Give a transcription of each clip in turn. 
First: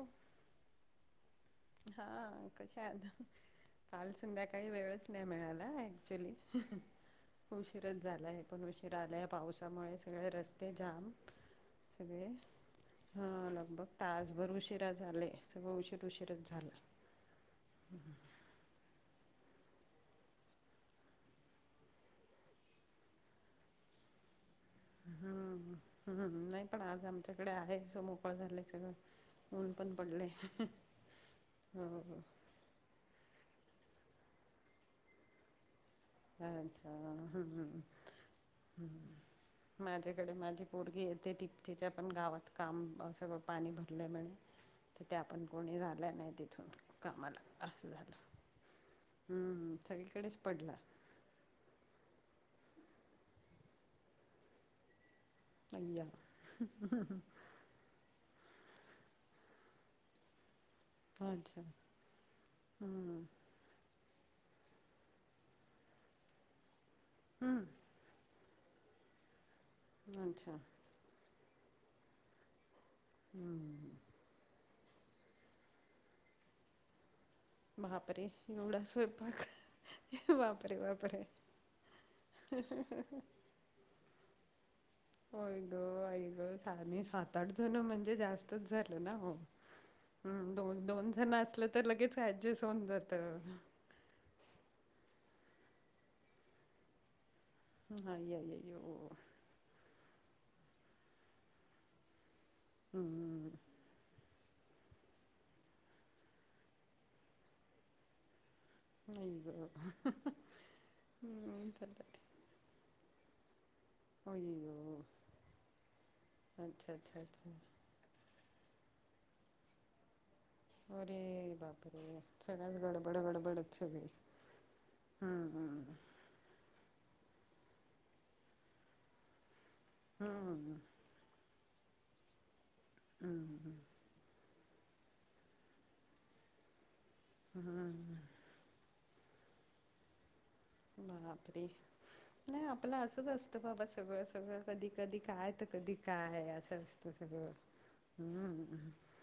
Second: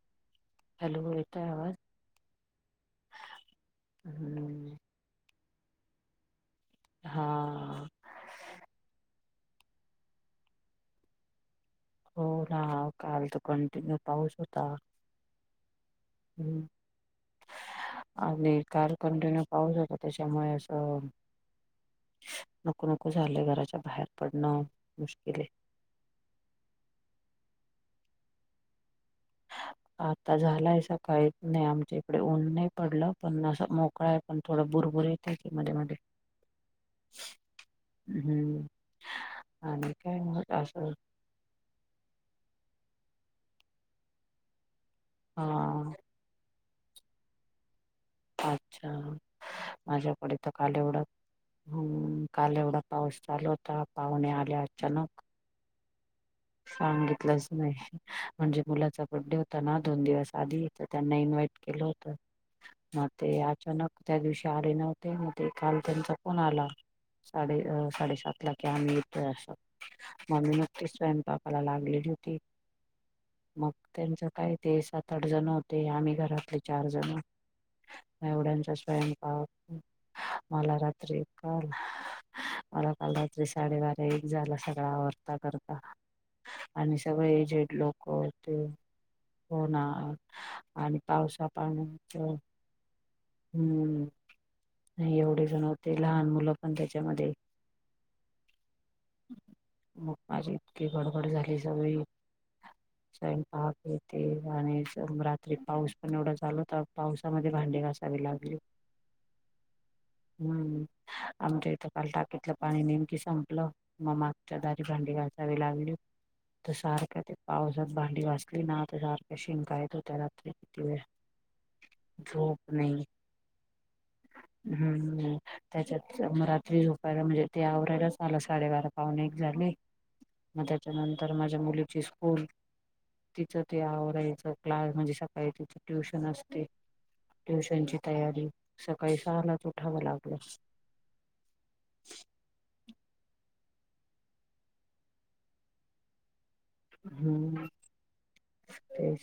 हो. हॅलो! आवाज हा.. कशात आहात? काल संध्याकाळी हम्म वेळच नाही मिळायला.. ॲक्च्युली हा खूपच उशीरच झाला आहे.. पण उशीरा आले.. पावसामुळे सगळे रस्ते जाम हो सगळे.. ना काल तर ह.. लगभग कंटिन्यू पाऊस तासभर उशीरा आले.. सगळ उशीर उशी हम् आणि काल कंटिन्यू पाऊस होता.. त्याच्यामुळे असं नको नको झालं.. घराच्या बाहेर पडणं मुश्किल आहे हम्म हम्म.. नाही पण आज आमच्याकडे आहे सो मोकळ झालंय सगळं ऊन पण पडलंय. आता झालाय सकाळीच.. काहीच नाही हो आमच्या इकडे हो ऊन नाही पडलं.. पण असं मोकळा आहे.. पण थोडं बुरबुर येतय की मध्ये मध्ये अच्छा्.. हम्म.. हम्म आणि काय माझ्याकडे मग माझी असं पोरगी येते ती तिच्या पण गावात काम सगळं, पाणी भरल्यामुळे तर त्या आपण कोणी हा राहिल्या नाही तिथं कामाला असं झालं अच्छा! हम्म माझ्याकडे सगळीकडेच तर पडला काल एवढ हम.. काल एवढा पाऊस चालू होता.. पाहुणे आल्या अचानक दंग्या सांगितलंच नाही म्हणजे मुलाचा बड्डे होता ना.. दोन दिवस आधी तर त्यांना इन्व्हाइट अच्छा केलं होतं मग हम्म ते अचानक त्या दिवशी आले नव्हते.. मग ते काल त्यांचा फोन आला साडे हम्म साडेसात ला की आम्ही येतोय असं.. अच्छा मी नुकतीच स्वयंपाक मला लागलेली होती.. मग हम्म त्यांच काय ते सात आठ जण होते.. आम्ही घरातले चार जण बापरे! एवढा स्वयंपाक? मला बापरे रात्री बापरे! काल ह मला हा.. काल रात्री साडेबारा एक झाला सगळ आवर होय ग.. आई ग शाणे सात आठ एजेड जण लोक म्हणजे ते जास्तच झालं ना हो हम. दोन आणि दोन जण पावसा असलं, तर लगेच पाण्याचं ऍडजस्ट होऊन जातं हम्म.. नाही एवढे जण होते लहान मुलं पण त्याच्यामध्ये ह.. आई आई हे हो.. मग माझी इतकी गडबड झाली सगळी हम.. अरे बापरे! आणि रात्री पाऊस पण एवढा चालू होता पावसामध्ये भांडे घासावे लागले आई ग हम्म हम्म आमच्या इथं काल चालतंय टाकीतलं पाणी नेमकी संपलं. मग आई मागच्या ग दारी भांडी घाचावी लागली तर अच्छा अच्छा सारख्या ते अच्छा पाऊस. भांडी घासली ना त्यारख्या शिंका येत होत्या रात्री. वेळ अरे बापरे. झोप सगळाच नाही गडबड गडबड आमच्या घरी हम्म हम्म. मग रात्री झोपायला म्हणजे ते आवरायलाच आलं साडेबारा पाहणे एक झाले. मग हम्म त्याच्यानंतर माझ्या मुलीची स्कूल तिचं ते आवरायचं. क्लास म्हणजे सकाळी तिचे ट्युशन असते. हम्म ट्युशनची तयारी सकाळी सहा लाच उठावं लागलं. बापरे. नाही आपलं असंच असतं बाबा सगळं सगळं कधी कधी काय तर कधी काय असं तसं सगळं हम्म.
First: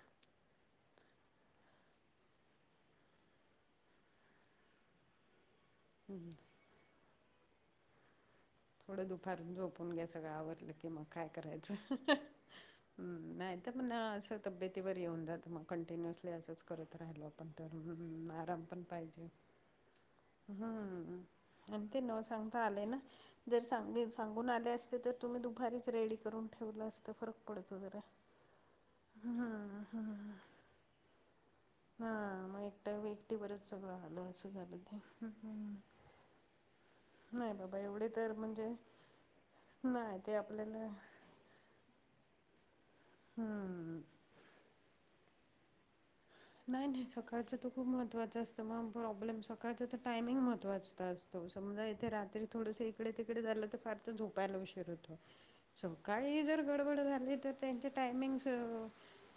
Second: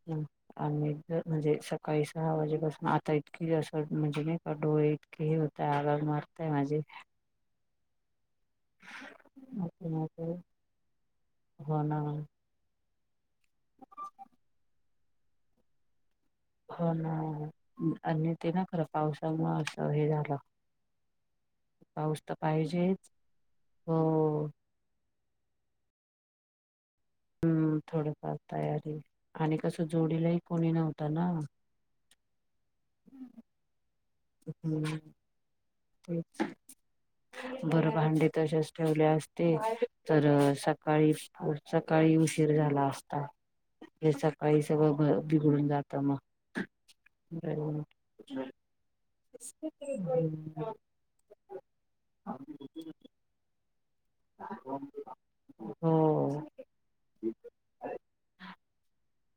हम्म. आणि जर म्हणजे सकाळी सहा वाजेपासून आता इतकी असं म्हणजे नाही का डोळे इतकेही होत आग आग हम्म. मारताय माझे. थोडं दुपार नको झोपून घ्या सगळं नको. आवडलं की मग काय करायचं. हो ना हम्म नाही तर पण असं तब्येतीवर येऊन जातं मग कंटिन्युअस आपण असंच हो करत ना राहिलो पण तर आणि ते ना आराम पण खरं पाहिजे. पावसामुळे हे झालं. हम्म आणि ते न पाऊस तर सांगता आले पाहिजे ना जर सांग हो सांगून आले असते तर तुम्ही दुपारीच रेडी करून ठेवलं असत. हम्म थोडफार तयारी आणि हम्म कसं जोडीलाही कोणी नव्हतं ना. ह मग एकट एकटी वरच सगळं आल. हम्म. नाही बाबा बर एवढे भांडे तर म्हणजे तशच ठेवले असते नाही तर ते आपल्याला सकाळी ढ सकाळी उशीर झाला असता हम्म हे सकाळी सगळं बिघडून जातं मग. नाही नाही सकाळचं तर खूप महत्त्वाचं असतं मग प्रॉब्लेम सकाळचं तर टायमिंग महत्त्च अस असं तो समजा इथे रात्री थोडंस इकडे तिकडे झालं तर फार तर झोपायला उशीर होतो हो सकाळी जर गडबड झाली तर त्यांचे टायमिंग्स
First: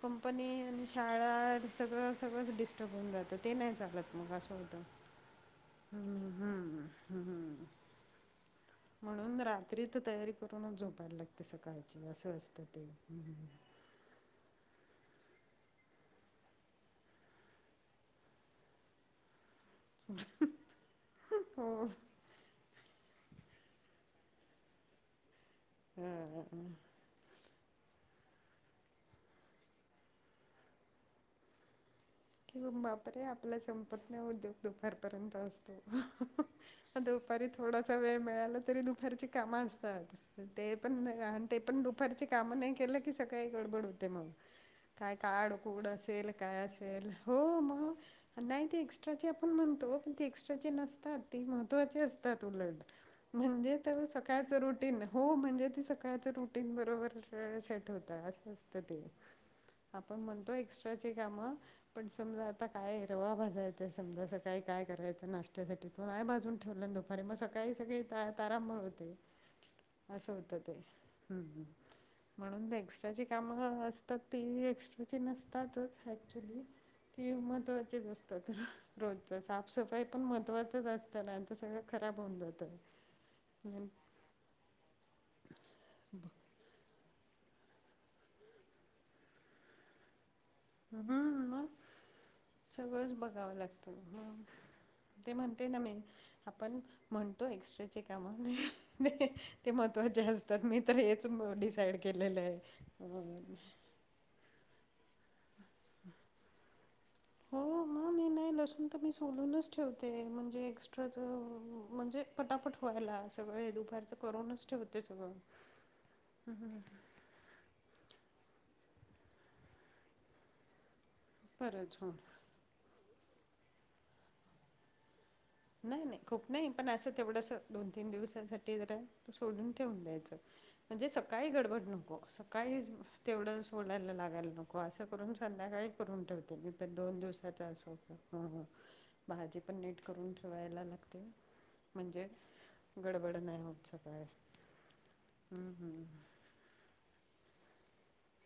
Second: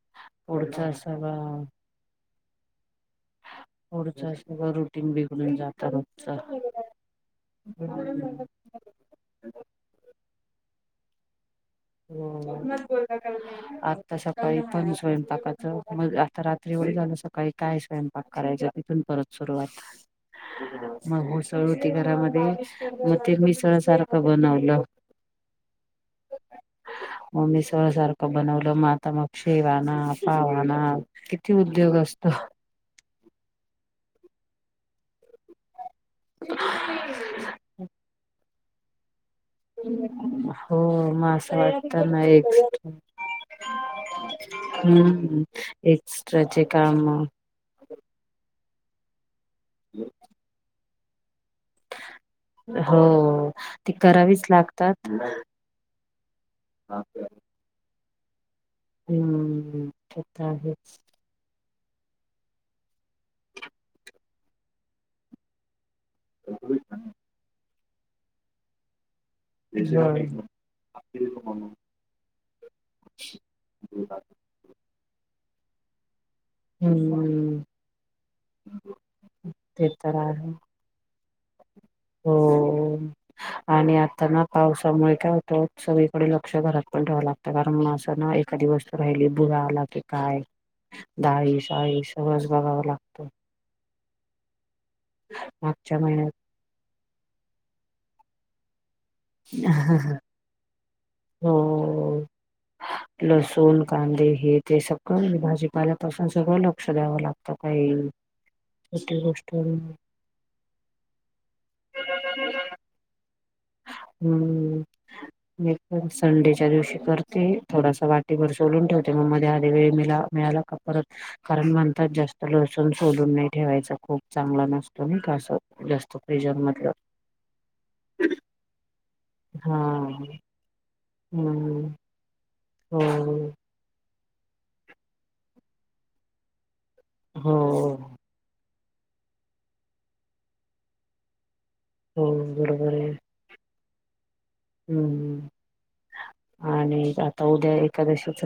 कंपनी आणि पुढचा सगळा शाळा सगळं सगळंच डिस्टर्ब होऊन जात. ते नाही चालत मग पुढचा अस सगळं होत रुटीन बिघडून जात हम्म रोजच हम्म हम्म. [inaudible] म्हणून रात्री तर तयारी करूनच झोपायला लागते सकाळ. [inaudible] आता सकाळी पण स्वयंपाकाचं मग आता रात्री एवढे झालं सकाळी काय स्वयंपाक करायच्या तिथून परत सुरुवात [inaudible] मग उसळ हो. होती घरामध्ये मग ते मिसळ सारखं बनवलं. हम्म. मग मिसळ सारखं बनवलं मग आता शेवाना पाव आणा. किती उद्योग असतो. कि बापरे आपल्या संपत नाही उद्योग दुपारपर्यंत अस दुपारी थोडासा वेळ मिळाला तरी दुपारीची काम असतात ते पण हो मग आणि असं ते पण वाटतं ना दुपारची एक काम नाही केलं की सकाळी गडबड होते मग. काय हम्म काडकूड असेल एक्स्ट्राचे काय काम असेल.. हो मग नाही ते एक्स्ट्राचे आपण म्हणतो पण ते एक्स्ट्राचे नसतात. महत्वाची असतात उलट हो म्हणजे ती करावीच सकाळच रुटीन लागतात हो म्हणजे ते सकाळ..... सकाळचं रुटीन बरोबर सेट होता असं असतं ते. हम्म आपण ते तर म्हणतो आहेच एक्स्ट्राचे काम.. पण समजा आता काय ह रवा भाजायचंय समजा स काळी काय करायचं नाश्त. त्यासाठीरवा भाजून ठेवलं दुपारी मग सकाळी सगळी तारांबळ होते. असं होतं ते हम्म हम्म.... होय म्हणून एक्स्ट्राची काम असतात तेी एक्स्ट्राची नसतातच ऍक्चुली.. तेी हम्म महत्त्वाचीच असतात रोजच ते साफसफाई तर पण आहे महत्त्वाचच असत.. तर सगंळ खराब.. हो होऊन जातं. हम्म आणि आता ना पावसामुळे काय होत सगळीकडे ल..... अक्ष घरात पण राहावं लागतं कारण मग असं ना एखादी वस्तु राहिली भुरा आला की काय? डाळी मग साळी सगळंच बघाव लागतं. तर ते म्हणते ना मी. मागच्या महिन्यात आपण म्हणतो एक्स्ट्राचे काम.... ते महत्त्वाचे असतात मी तर हेच हो डिसाइड केलेलं आहे अ...... लसूण कांदे हे ते स. भाजीपाल्यापासून सगळं लक्ष द्यावं लागतं हो काही मग गोष्ट.... ते म्हणजे...... म्हणजे पटापट व्हायला सगळे दुपारी. हम्म मि तर संडेच्या दिवशी करत.... ते थोडासा वाटीभर सोलून ठेवते मग मध्ये आध वेळ मिला मिळाला का परत.. कारण परत म्हणतात हो जास्त लसून सोडून नाही ठेवायच खूप चांगला नसतो मी का असं. नाही जास्त नाही खूप फ्रीजर नाही पण मधलं असं तेवढंस दोन तीन दिवसाांसाठी जरा. त सोडून हा ठेवून द्यायचं म्हणजे सकाळी गडबड हम्म नको सकाळी हो तेवढं.. सोडायला लागायला नको असं करून संध्याकाळी करून ठेवते मी तर दोन हो दिवसाच असों.. हो भाजी पण नीट करून ठेवायला लागते. हो म्हणजे बरोबर आहे गडबड नाहीय होत सकाळी. हम्म हम् आणि आता उद्या एकादशीच.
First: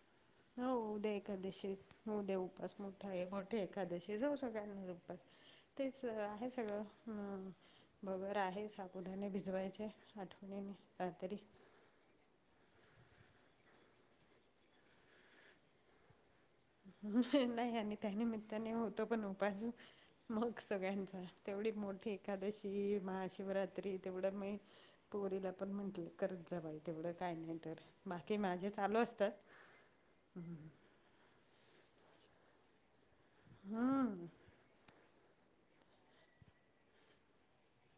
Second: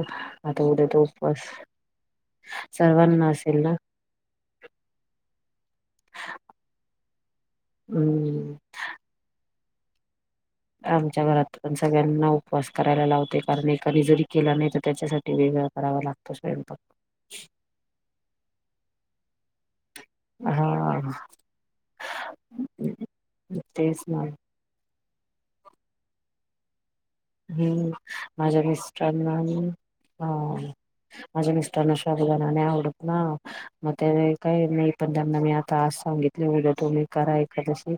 हो तो उद्या उपवास एकादशी हो दे्या उपास मोठा आहे सर्वांना असेल मोठे ना एकादशी. हे जाऊ सगळ्यांना ल तेच आहे सगळं ह भगर हम्म आहे. पुधाने भिजवायचे. आठवणीने. आमच्या रात्री घरात........ पण सगळ्यांना उपवास करायला लावते कारण एकाने जरी केला नाही तर त्याच्यासाठी वेग करावा लागतो स्वयंपाक. नाही आणि त्या निमित्ताने होतं पण उपवास. मग हा सगळ्यांचा तेवढी मोठी एकादशी महाशिवरात्री तेच ना तेवढं म....... पोरीला पण म्हंटलं करत जा बाई. केवढं काय न [inaudible] तर हम्म बाकी माझ्या माझे चालू असत मिस्टरांना हा माझ्या मिस्टरना साबुदाणा नाय आवडत ना मग ते हम्म [inaudible] पण त्यांना मी आता आज सांगितले वेगल तुम्ही करा एखादशी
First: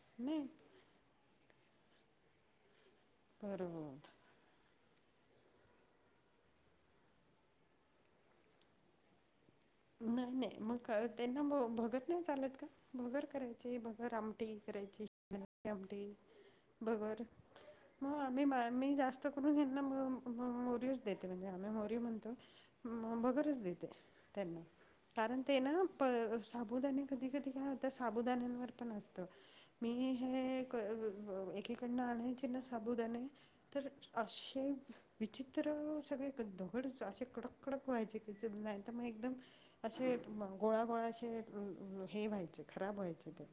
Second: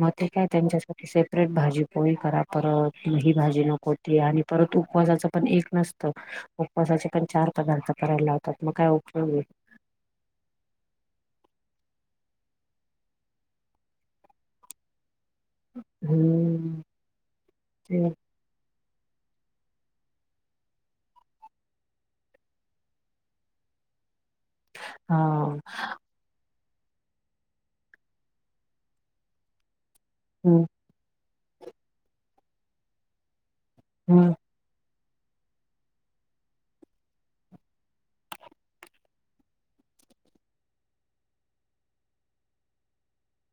मग ते नाही काय त्यांच्यास [inaudible] [inaudible] भाजी पोळी करा परत ही भाजी बरोबर नकोती आणि.... परत उपवासाचं पण एक नसतं उपवासाचे पण चार पदार्थ करायला लावतात मग काय उपयो नाही नाही मग त्यांना म भगर नाय चालत का? भगर करायचे भगर आमटी करायची [inaudible] एवढी हम्म भगर ते [unintelligible] मी म मी जास्त करून यांना म-अ-म मोरियोच देते म्हणजे आम्ही मोरीयो म्हणतो. म भगरच देते, त्यांना हा कारण ते ना प साबुदाणे कधी कधी काय होत. साबुदाण्यांवर पण असत मी हे हम्म [unintelligible] एकेकडन आणायचेना साबुदाणे तर हम्म अशे विचित्रर सगळे दगड असे कडक कडक व्हायचे की जर नाय तर मग एकदम असे म गोळा गोळा असे म अ हे व्हायचे खराब व्हायचे ते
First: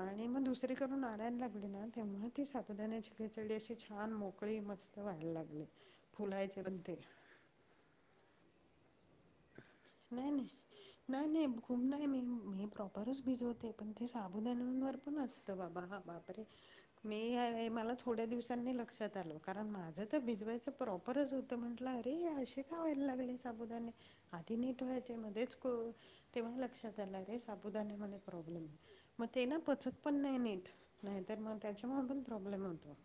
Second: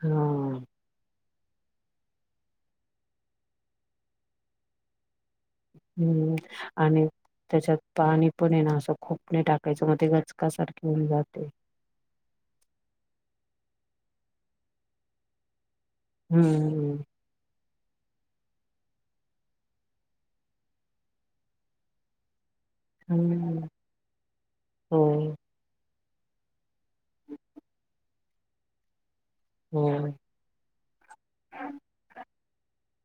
आणि मग हा दुसरी क जेव्हा नारायण लागले ना तेव्हा ते साबुदाण्याची खिचडी अशी छान मोकळी मस्त व्हायला लागली. हम्म फुलायचे पण ते आणि त्याच्यात पाणी पण येना असं खुप नाही टाकायचं मग ते गचकासारखी होऊन जाते. नाय मी मी प्रॉपरच भिजवते पण ते साबुदाण्यावर पण असतं बाबा. बापरे हम्म मी ह्या ह्या मला थोड्या दिवसांनी लक्षात आल कारण माझं तर भिजवायचं प्रॉपरच होत. त म्हंटलं अरे हे असे का होयला लागले हम्म साबुदाणे, आधी नीट हो व्हायचे मध् हेच कळू तेव्हा लक्षात आलं रे साबुदा मध्ये प्रॉब्लम आहे. मग ते ना पचत हो पण नाय नीट नाय तर मग त्याच्यामुळेपण प्रॉब्लेम होतो.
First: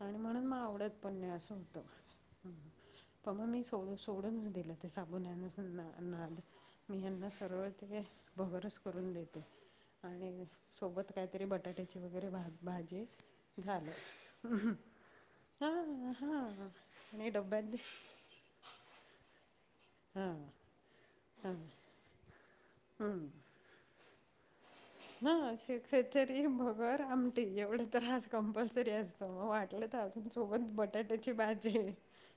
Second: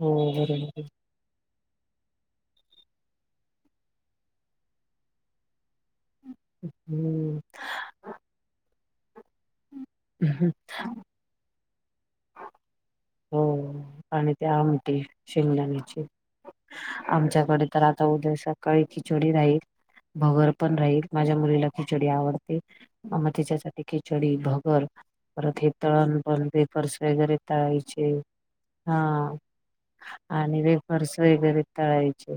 हो आणि म्हणून म बरोबर आवडत पण नाय असं होतं. प मग मी सोड-सोडूनच दिलं ते साबुदाण्याच. ना-नाद मी यांना हम्म सरळ ते भगरच करून देते. आणि सोबत काय तरी बटाट्याची वगैरे भा-भाजी झाल. त्या आमटी शेंगदाण्याची आणि आमच्याकडे डब्यात तर आता उदयसा काही खिचडी राहील हां भगर पण राहील माझ्या हां मुलीला खिचडी आवडते अ म तिच्या त्यासाठी खिचडी, भगर. हा परत हे तळण खिचडी पण वेफर्स भगर वगैरे आमटी एवढ तळायचे त्रास कंपल्सरी हा असत मग वाटलं त अजून आणि सोबत वेफर्स बटाट्याची वगैरे भाजी. तळायचे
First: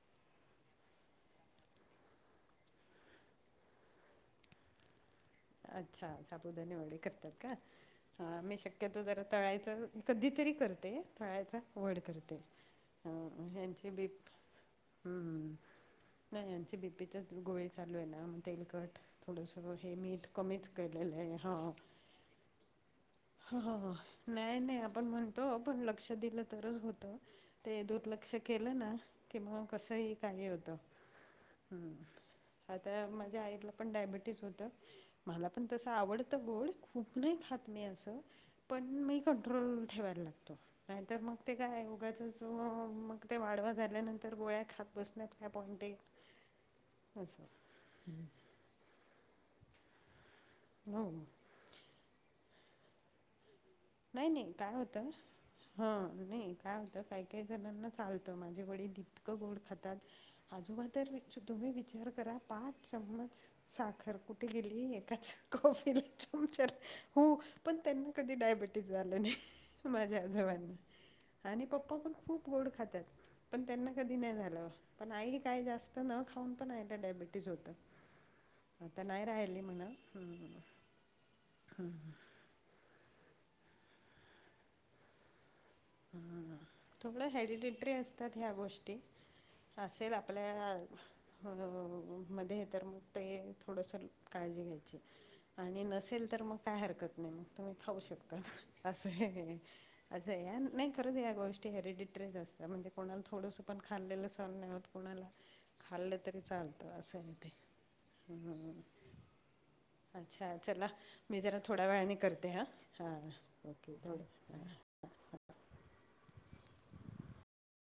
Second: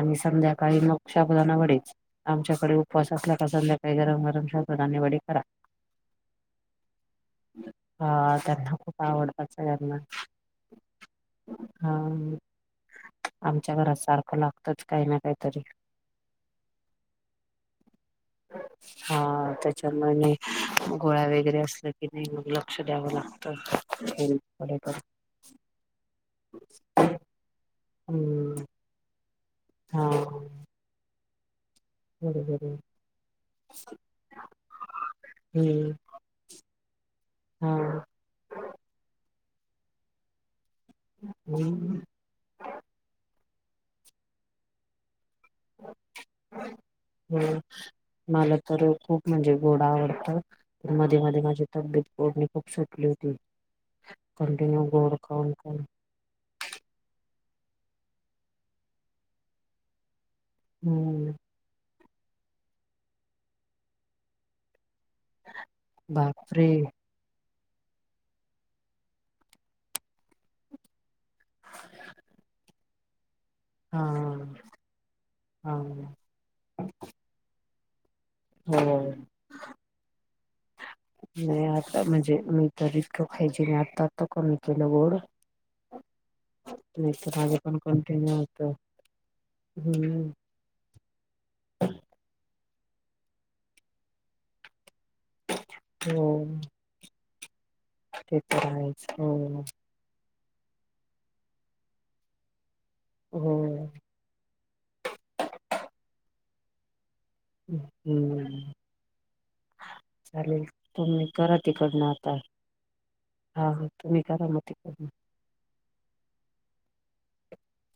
आणि संध्याकाळी मग साबुदाणा वडेच. आमच्याकडे उपवास असला तर संध्याकाळी गरम गरम साबुदाणे वडे करा. अच्छा साबुदाणे वडे करतात का? हा आम्ही त्यांना खूप शक्यतो जरा आवडतात तळायच सगळ्यांना कधीतरी करते. तळायच अवॉइड करते. हा. अ आमच्या यांची घरात बी सारखं लागतच काही ना अह काहीतरी नाय यांची बीपीचाच गोळी चालू एना, मग तेलकट हा थोडंसं हे त्याच्यामुळे मीठ. नाही कमीच गोळ्या केलेलये हा वगैरे असल्या की नाही मग लक्ष द्यावं लागतं हा हा [unintelligible] नाय हेल्थकडे नाय पण. आपण म्ह तो पण लक्ष दिलं तरच होत, ते दुर्लक्ष हम्म केलं ना. कि मग हा कसंही काही होतं. हम्म बरोबर आहे. आता माझ्या आईला पण डायबिटीस होतं. मला पण तसं हम्म आवडतं गोड, खूप नाही खात हा मी असं. पण मी कंट्रोल ठेवायला लागतो. नाहीतर मग ते काय हम्म उगाचंच [unintelligible] मग ते वाडवा झाल्यानंतर गोळ्या खात बसण्यात का पॉइंटे ये असं. हम्म [unintelligible] खूप म्हणजे घोडा आवडत मध्ये हो. मध्ये माझी तब्येत गोडणी खूप सुटली होती. नाही नाही काय कंटिन्यू होतं. गोड खाऊन खाऊन. नाही काय होतं काही काही जणांना चालतं माझे वडील इतकं गोड खातात. हम्म [unintelligible] विचार करा पाच चमच साखर कुठे गेली एकाच. कॉफी चमच बापरे! हो पण त्यांना कधी डायबटी ज झालं नाय माझ्या आजोबांना आणि पप्पा पण खूप गोड खात्यात. पण त्यांना हा कधी नाय झालं पण आई काय हा जास्त न हो खाऊन पण आईलं डायबिटीज होतं. आता नाय राहिली म्हणा, हम्म. नाही आता म्हणजे मी तर इतकं खायची नाही आता कमी केलं गोड. हां नाही थोड तर माझं पण हॅडिटेटरी असतात कंटिन्यू ह्या होत गोष्टी. असेल हम्म आपल्या. बरोबर, मध्ये तर ते थोडंसं काळजी घ्यायची. आणि हो नसेल तर मग काय हरकत नाही तुम्ही खाऊ शकता ते तर आहेच हो असं. असं या, नाही खरंच या गोष्टी हेरिडिटट्रेस असतात म्हणजे कोणाला हो थोडंसं पण खाल्लेलं नसाल नाही होत कोणाला खाल्लं तरी चालतं असं आहे ते. हम्म. अच्छा चालेल चला तुम्ही मी करा जरा थोड्या तिकडनं वेळाने आता करते हां हां हा ओके तुम्ही. थोडं करामती कर.